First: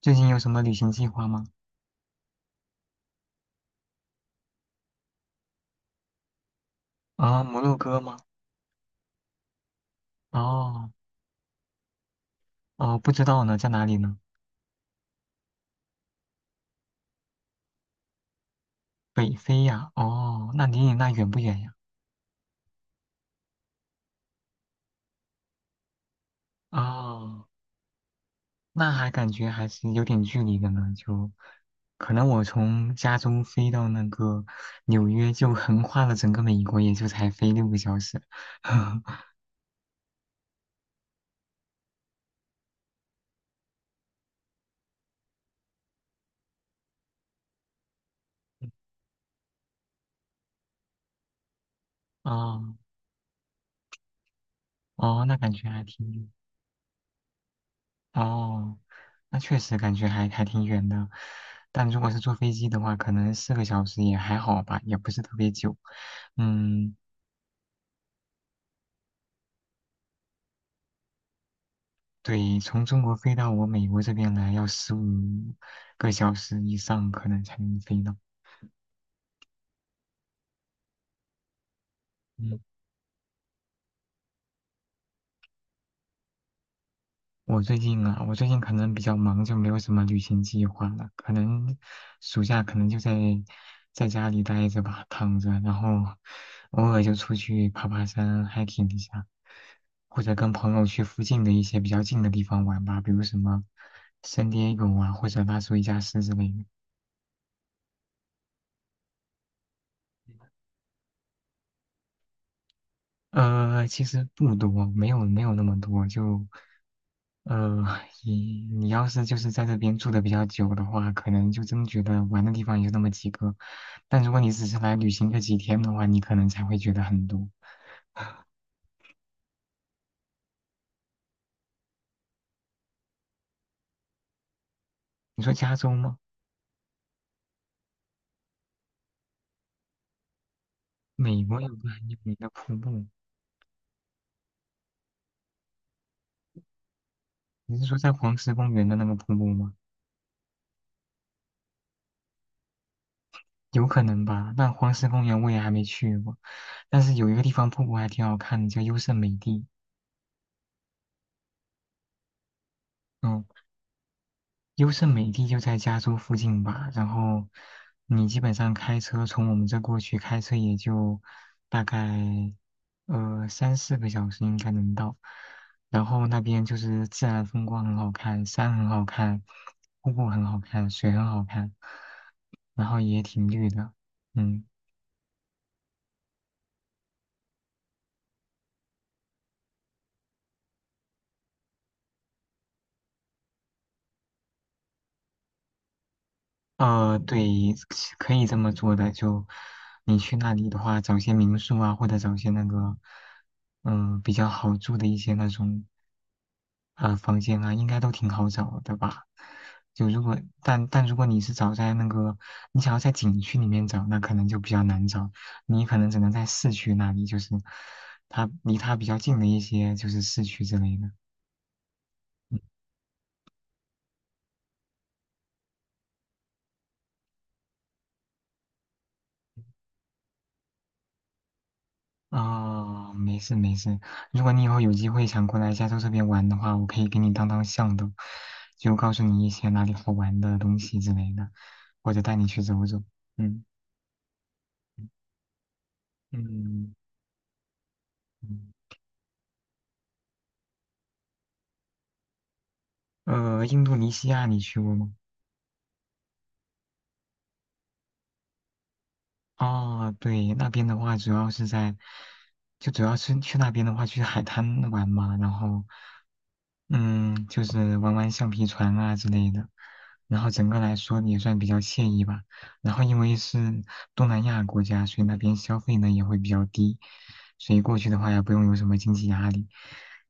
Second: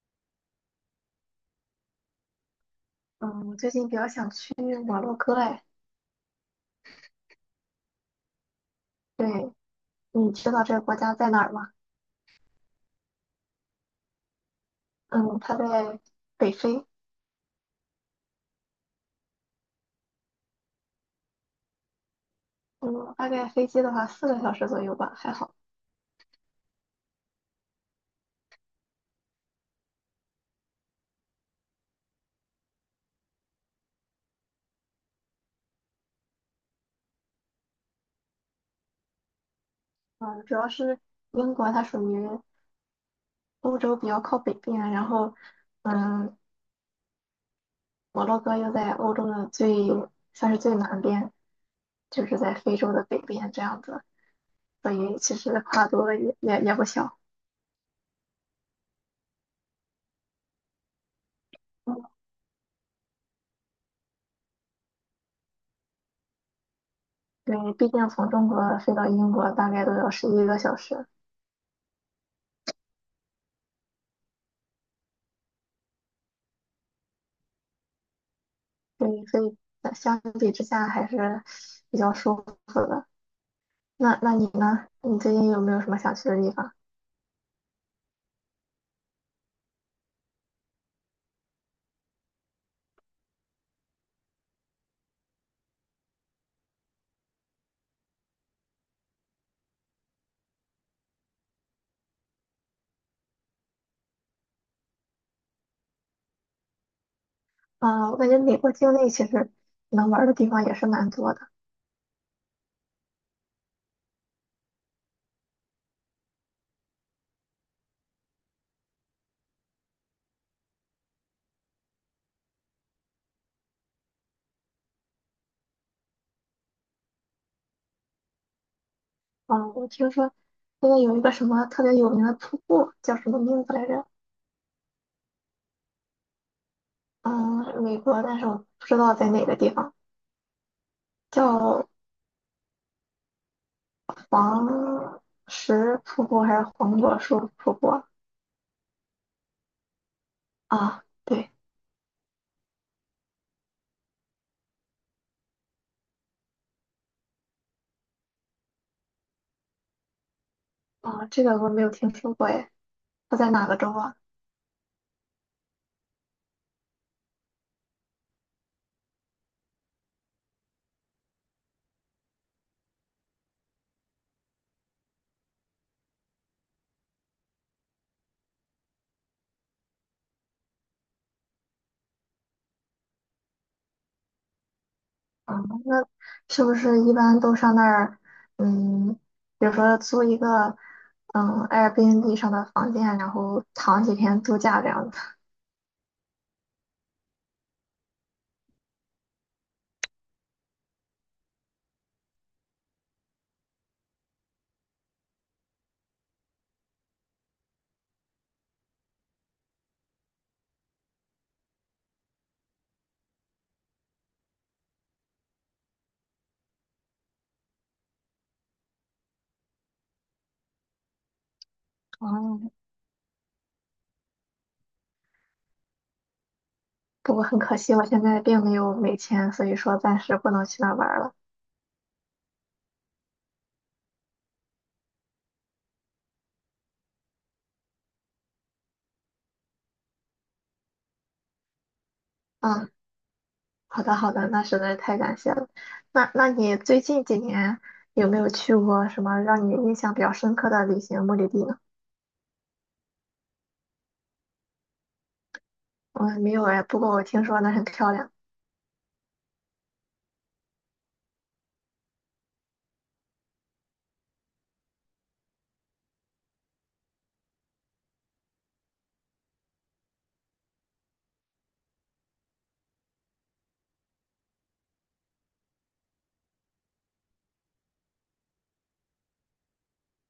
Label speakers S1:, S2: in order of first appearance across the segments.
S1: 最近有什么旅行计划吗？
S2: 嗯，我最近比较想去摩洛哥哎。
S1: 啊，摩洛哥吗？
S2: 对，你知道这个
S1: 哦，
S2: 国家在哪儿吗？
S1: 哦,不知道呢，在哪里呢？
S2: 嗯，它在北非。
S1: 北非呀？哦，那离你那远不远呀？
S2: 嗯，大概飞机的话4个小时左右吧，还好。
S1: 哦，那还感觉还是有点距离的呢，就可能我从加州飞到那个纽约，就横跨了整个美国，也就才飞6个小时。
S2: 嗯，主要是英国它属于欧洲比较靠北边，然后嗯，摩洛哥又在欧洲的最算是最南边，就是在非
S1: 哦，
S2: 洲的北边这样子，所以
S1: 哦,
S2: 其
S1: 那感
S2: 实
S1: 觉还
S2: 跨
S1: 挺
S2: 度
S1: 远。
S2: 也不小。
S1: 哦。那确实感觉还挺远的，但
S2: 嗯，
S1: 如果是坐飞机的话，可能四个小时也还好吧，也不是特别久。嗯，
S2: 对，毕竟从中国飞到英国大概都要11个小时。
S1: 对，从中国飞到我美国这边来要15个小时以上，可能才能飞到。
S2: 对，所以相比之下还是比较舒
S1: 嗯，
S2: 服的。那你呢？你最近有没有什么想去的地方？
S1: 我最近啊，我最近可能比较忙，就没有什么旅行计划了。可能暑假可能就在家里待着吧，躺着，然后偶尔就出去爬爬山，hiking 一下，或者跟朋友去附近的一些比较近的地方玩吧，比如什么圣地亚哥啊，或者拉出一家斯之类的。
S2: 啊、我感觉美国境内其实能玩儿的地方也是蛮多的。
S1: 呃，其实不多，没有那么多，就呃，你你要是就是在这边住的比较久的话，可能就真觉得玩的地方也就那么几个。但如果你只是来旅行个几天的话，你可能才会觉得很多。
S2: 啊、我听说那边有一个什么特别有名的瀑布，叫什么名字来着？
S1: 你说加州吗？
S2: 嗯，美国，但是我不知道在哪个地方，
S1: 美国有
S2: 叫
S1: 个很有名的瀑布，
S2: 黄石瀑布还是黄果树瀑
S1: 你是
S2: 布
S1: 说在黄石公园的那个瀑布吗？
S2: 啊？对，
S1: 有可能吧。但黄石公园我也还没去过，但是有一个地方瀑布还挺好看的，叫优胜美地。
S2: 啊，这个我没有听说过哎，它
S1: 嗯。
S2: 在哪个州啊？
S1: 优胜美地就在加州附近吧，然后你基本上开车从我们这过去，开车也就大概3、4个小时应该能到。然后那边就是自然风光很好看，山很好看，瀑布很好看，水很好看，然后也挺绿的，嗯。
S2: 啊，那是不是一般都上那儿，嗯，比如说租一个，嗯，Airbnb 上的房间，然后躺几天度假这样子？
S1: 呃，对，可以这么做的。就你去那里的话，找些民宿啊，或者找些那个，嗯、比较好住的一些那种啊、房间啊，应该都挺好找的吧？就如果但如果你是找在那个，你想要在景区里面找，那可能就比较难找，你可能只能在市区那里，就是它离它比较近的一些就是市区之类的。
S2: 哦，
S1: 嗯，
S2: 不过很可惜，我现在并没有美签，所以说暂时不能去那儿玩儿了。
S1: 啊、没事没事。如果你以后有机会想过来加州这边玩的话，我可以给你当向导，就告诉你一些哪里好玩的东西之类的，或者带你去走
S2: 嗯，
S1: 走。嗯，
S2: 好的好的，那实在太感谢了。那你
S1: 嗯，
S2: 最近几年有没有
S1: 嗯。
S2: 去过什么让你印象比较深刻的旅行目的地呢？
S1: 印度尼西亚你去过吗？
S2: 我没有哎，不过我听说那很漂亮。
S1: 啊，对，那边的话主要是在，就主要是去那边的话去海滩玩嘛，然后。嗯，就是玩玩橡皮船啊之类的，然后整个来说也算比较惬意吧。然后因为是东南亚国家，所以那边消费呢也会比较低，所以过去的话也不用有什么经济压力。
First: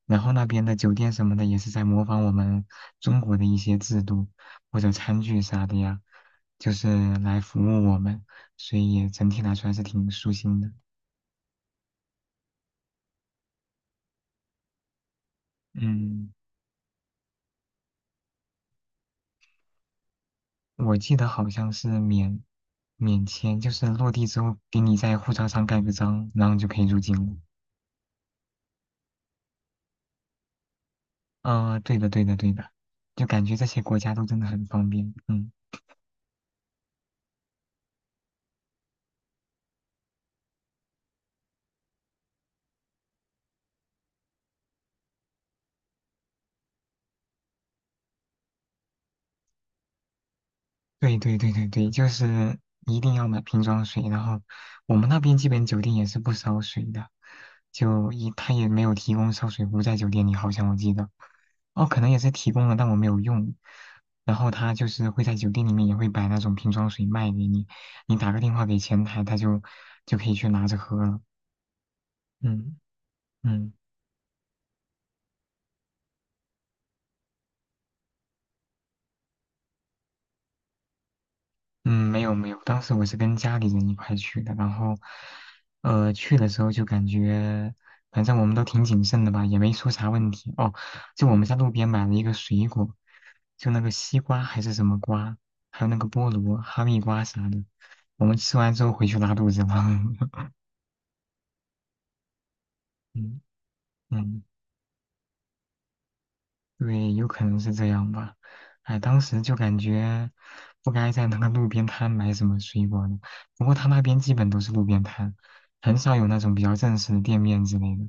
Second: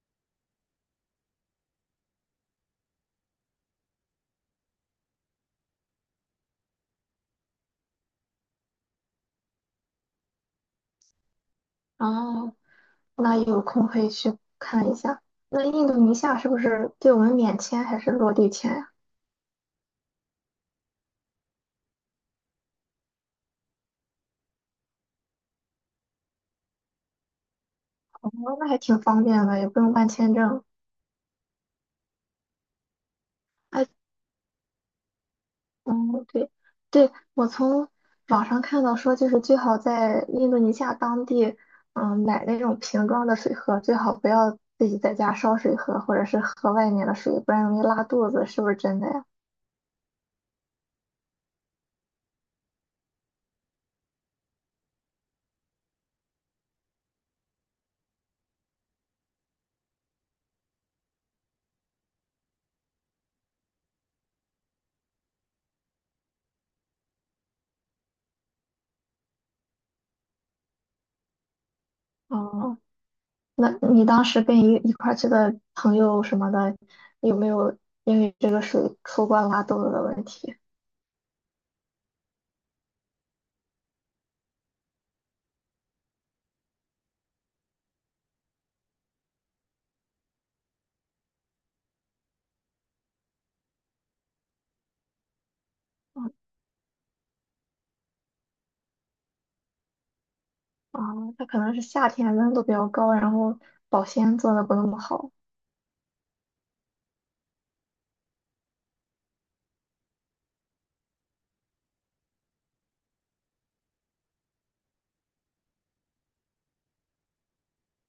S1: 然后那边的酒店什么的也是在模仿我们中国的一些制度或者餐具啥的呀，就是来服务我们，所以整体来说还是挺舒心的。
S2: 哦，那有空可以去看一下。那印度尼西
S1: 嗯。
S2: 亚是不是对我们免签还是落地签呀？
S1: 我记得好像是免签，就是落地之后给你在护照上盖个章，然后就可以入境了。
S2: 哦，那还挺方便的，也不用办签证。
S1: 啊、对的，对的，对的，就感觉这些
S2: 哎，
S1: 国家都真的很方便。嗯。
S2: 嗯，对，对，我从网上看到说，就是最好在印度尼西亚当地，买那种瓶装的水喝，最好不要自己在家烧水喝，或者是喝外面的水，不然容易拉肚子，是不是真的呀？
S1: 对对对对对，就是一定要买瓶装水，然后我们那边基本酒店也是不烧水的，就一他也没有提供烧水壶在酒店里，好像我记得，哦，可能也是提供了，但我没有用。然后他就是会在酒店里面也会摆那种瓶装水卖给你，你打个电话给前台，他就可以去拿着喝了。嗯，
S2: 哦，那
S1: 嗯。
S2: 你当时跟一块儿去的朋友什么的，有没有因为这个水出过拉肚子的问题？
S1: 嗯，没有没有，当时我是跟家里人一块去的，然后，去的时候就感觉，反正我们都挺谨慎的吧，也没出啥问题。哦，就我们在路边买了一个水果，就那个西瓜还是什么瓜，还有那个
S2: 啊，
S1: 菠萝、哈密瓜啥的，我们吃完之后回去拉肚子了。
S2: 啊他可能是夏天温度比较高，然
S1: 嗯，
S2: 后保鲜
S1: 嗯。
S2: 做的不那么好。
S1: 对，有可能是这样吧。哎，当时就感觉不该在那个路边摊买什么水果呢。不过他那边基本都是路边摊，很少有那种比较正式的店面之类的。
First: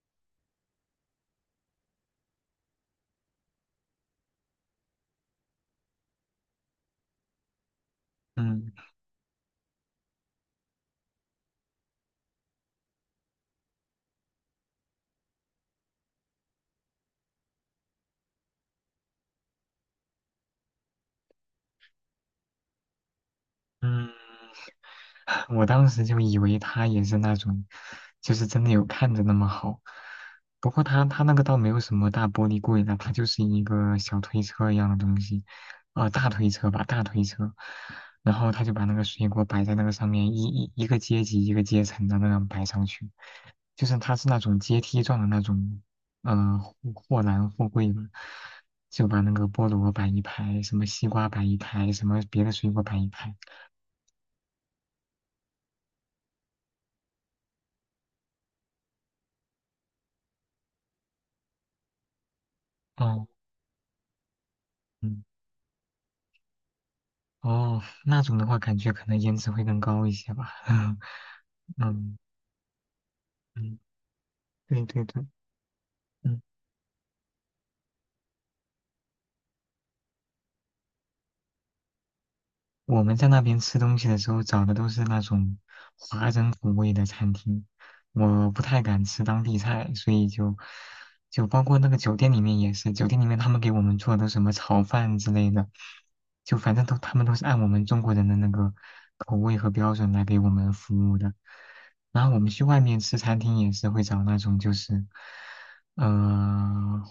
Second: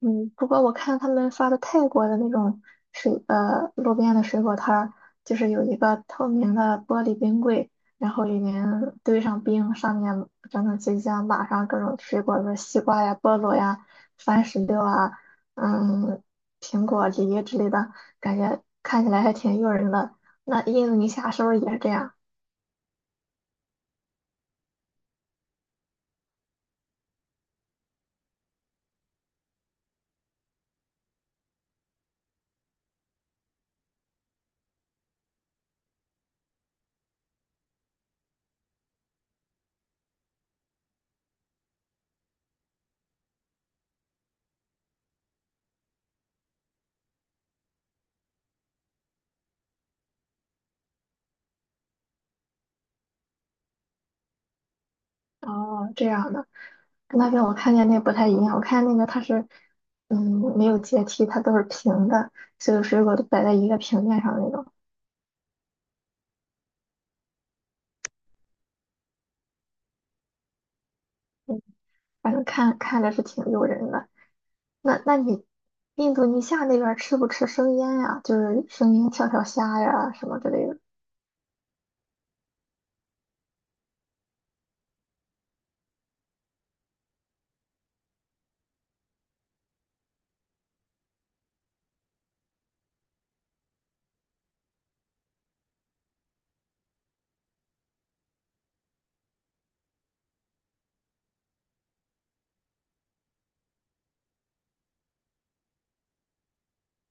S2: 嗯，不过我看他们发的泰国的那种水，路边的水果摊儿，就是有一个透明的玻璃冰柜，然后里面
S1: 嗯，
S2: 堆上冰，上面整整齐齐地码上各种水果，比如西瓜呀、菠萝呀、番石榴啊，嗯，苹果、梨之类的，感觉看起来还挺诱人的。那印度尼西亚是不是也是这样？
S1: 嗯，我当时就以为他也是那种，就是真的有看着那么好。不过他那个倒没有什么大玻璃柜的，它就是一个小推车一样的东西，呃，大推车吧，大推车。然后他就把那个水果摆在那个上面，一个阶级一个阶层的那样摆上去，就是他是那种阶梯状的那种，呃，货柜嘛，就把那个菠萝摆一排，什么西瓜摆一排，什么别的水果摆一排。
S2: 哦，这样的。那边我看见那不太一样，我看那个它是，嗯，没有阶梯，它都是平的，所有水果都
S1: 哦，
S2: 摆在一个平面上的那种，
S1: 嗯。哦，那种的话，感觉可能颜值会更高一些吧。
S2: 嗯，
S1: 嗯，
S2: 反正看着是挺诱
S1: 嗯，
S2: 人的。
S1: 对
S2: 那
S1: 对
S2: 那
S1: 对，
S2: 你印度
S1: 嗯。
S2: 尼西亚那边儿吃不吃生腌呀？就是生腌跳跳虾呀什么之类的。
S1: 我们在那边吃东西的时候找的都是那种华人口味的餐厅，我不太敢吃当地菜，所以就包括那个酒店里面也是，酒店里面他们给我们做的什么炒饭之类的，就反正他们都是按我们中国人的那个口味和标准来给我们服务的。然后我们去外面吃餐厅也是会找那种就是呃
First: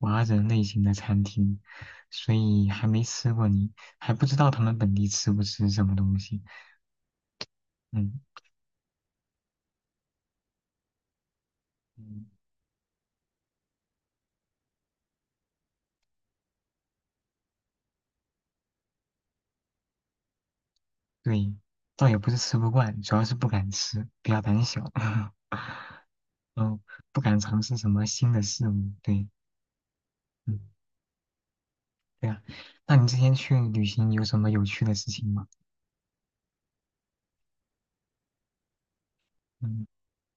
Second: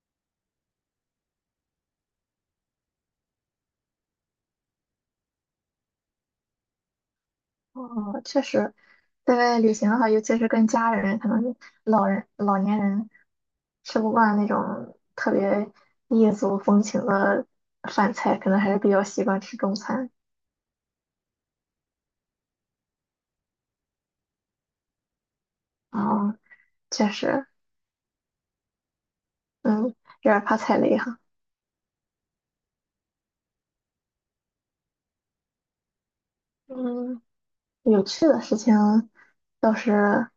S1: 华人类型的餐厅，所以还没吃过你。还不知道他们本地吃不吃什么东西。嗯，
S2: 哦，确实，在外旅行的话，尤其是跟家人，可能是老
S1: 嗯，
S2: 人老年人吃不惯那种特别异族风情的饭菜，可能还是比较习惯吃中餐。
S1: 对，倒也不是吃不惯，主要是不敢吃，比较胆小。
S2: 啊，
S1: 嗯，
S2: 确
S1: 不敢
S2: 实，
S1: 尝试什么新的事物。对，
S2: 嗯，有点怕
S1: 嗯，
S2: 踩雷哈。
S1: 对呀。那你之前去旅行有什么有趣的事情吗？
S2: 嗯，有趣的事情倒
S1: 嗯，
S2: 是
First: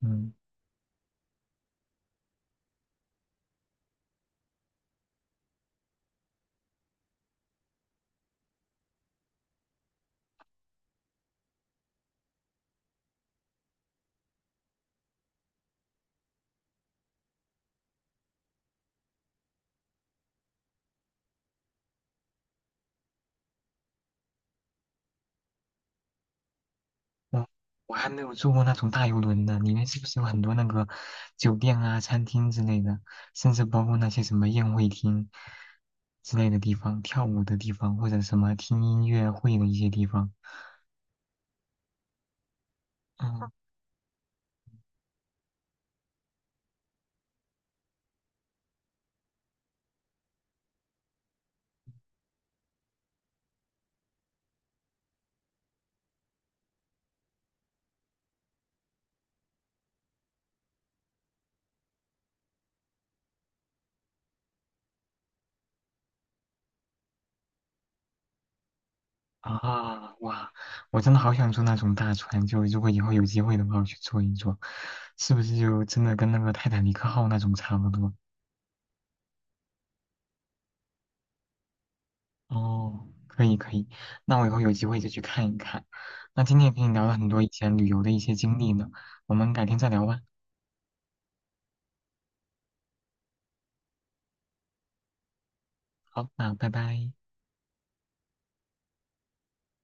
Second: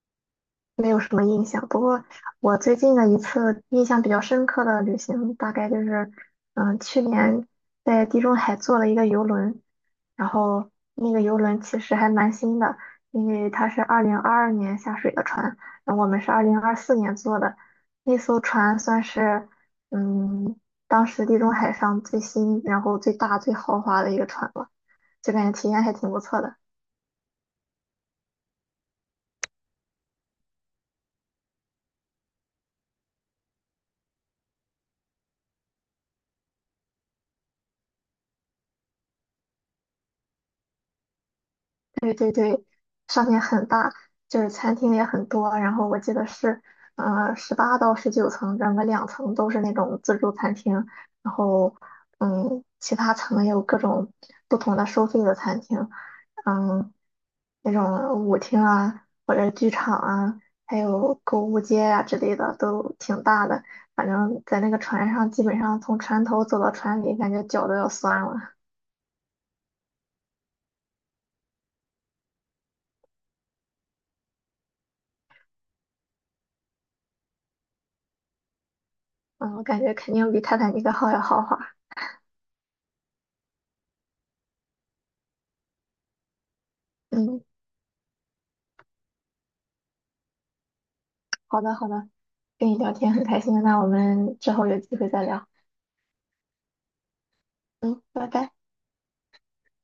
S1: 嗯，
S2: 没有什么印象。不过我最近的一次印象比较深刻的旅行，大概就是，去年在地中海坐了一个游轮，然后那个游轮其实还蛮新的，因为它是2022年下水的船，然后我们是2024年坐的，那艘船算是，嗯，当时地中海上最新，然后最大、最豪华的一个船了，就感觉体验还挺不错的。
S1: 我我还没有坐过那种大游轮呢，里面是不是有很多那个酒店啊、餐厅之类的，甚至包括那些什么宴会厅之类的地方、跳舞的地方，或者什么听音乐会的一些地方？
S2: 对对对，上面
S1: 嗯，
S2: 很大，就是餐厅也很多。然后我记得是，18-19层，整个2层都是那种自助餐厅，然后，其他层也有各种不同的收费的餐厅，嗯，那种舞厅啊，或者剧场啊，还有购物街啊之类的，都挺大的。反正，在那个船上，基本上从船头走到船尾，感觉脚都要酸了。
S1: 啊，哇！我真的好想坐那种大船，就如果以后有机会的话，我去坐一坐，是不是就真的跟那个泰坦尼克号那种差不多？
S2: 嗯，我感觉肯定比泰坦尼克号要豪华。
S1: 哦，可以可以，那我以后有机会就去看一看。那今天也跟你聊了很
S2: 嗯。
S1: 多以前旅游的一些经历呢，我们改天再聊吧。
S2: 好的，好的，跟你聊天很开心，那我们之后有机会再聊。
S1: 好，那拜拜。
S2: 嗯，拜拜。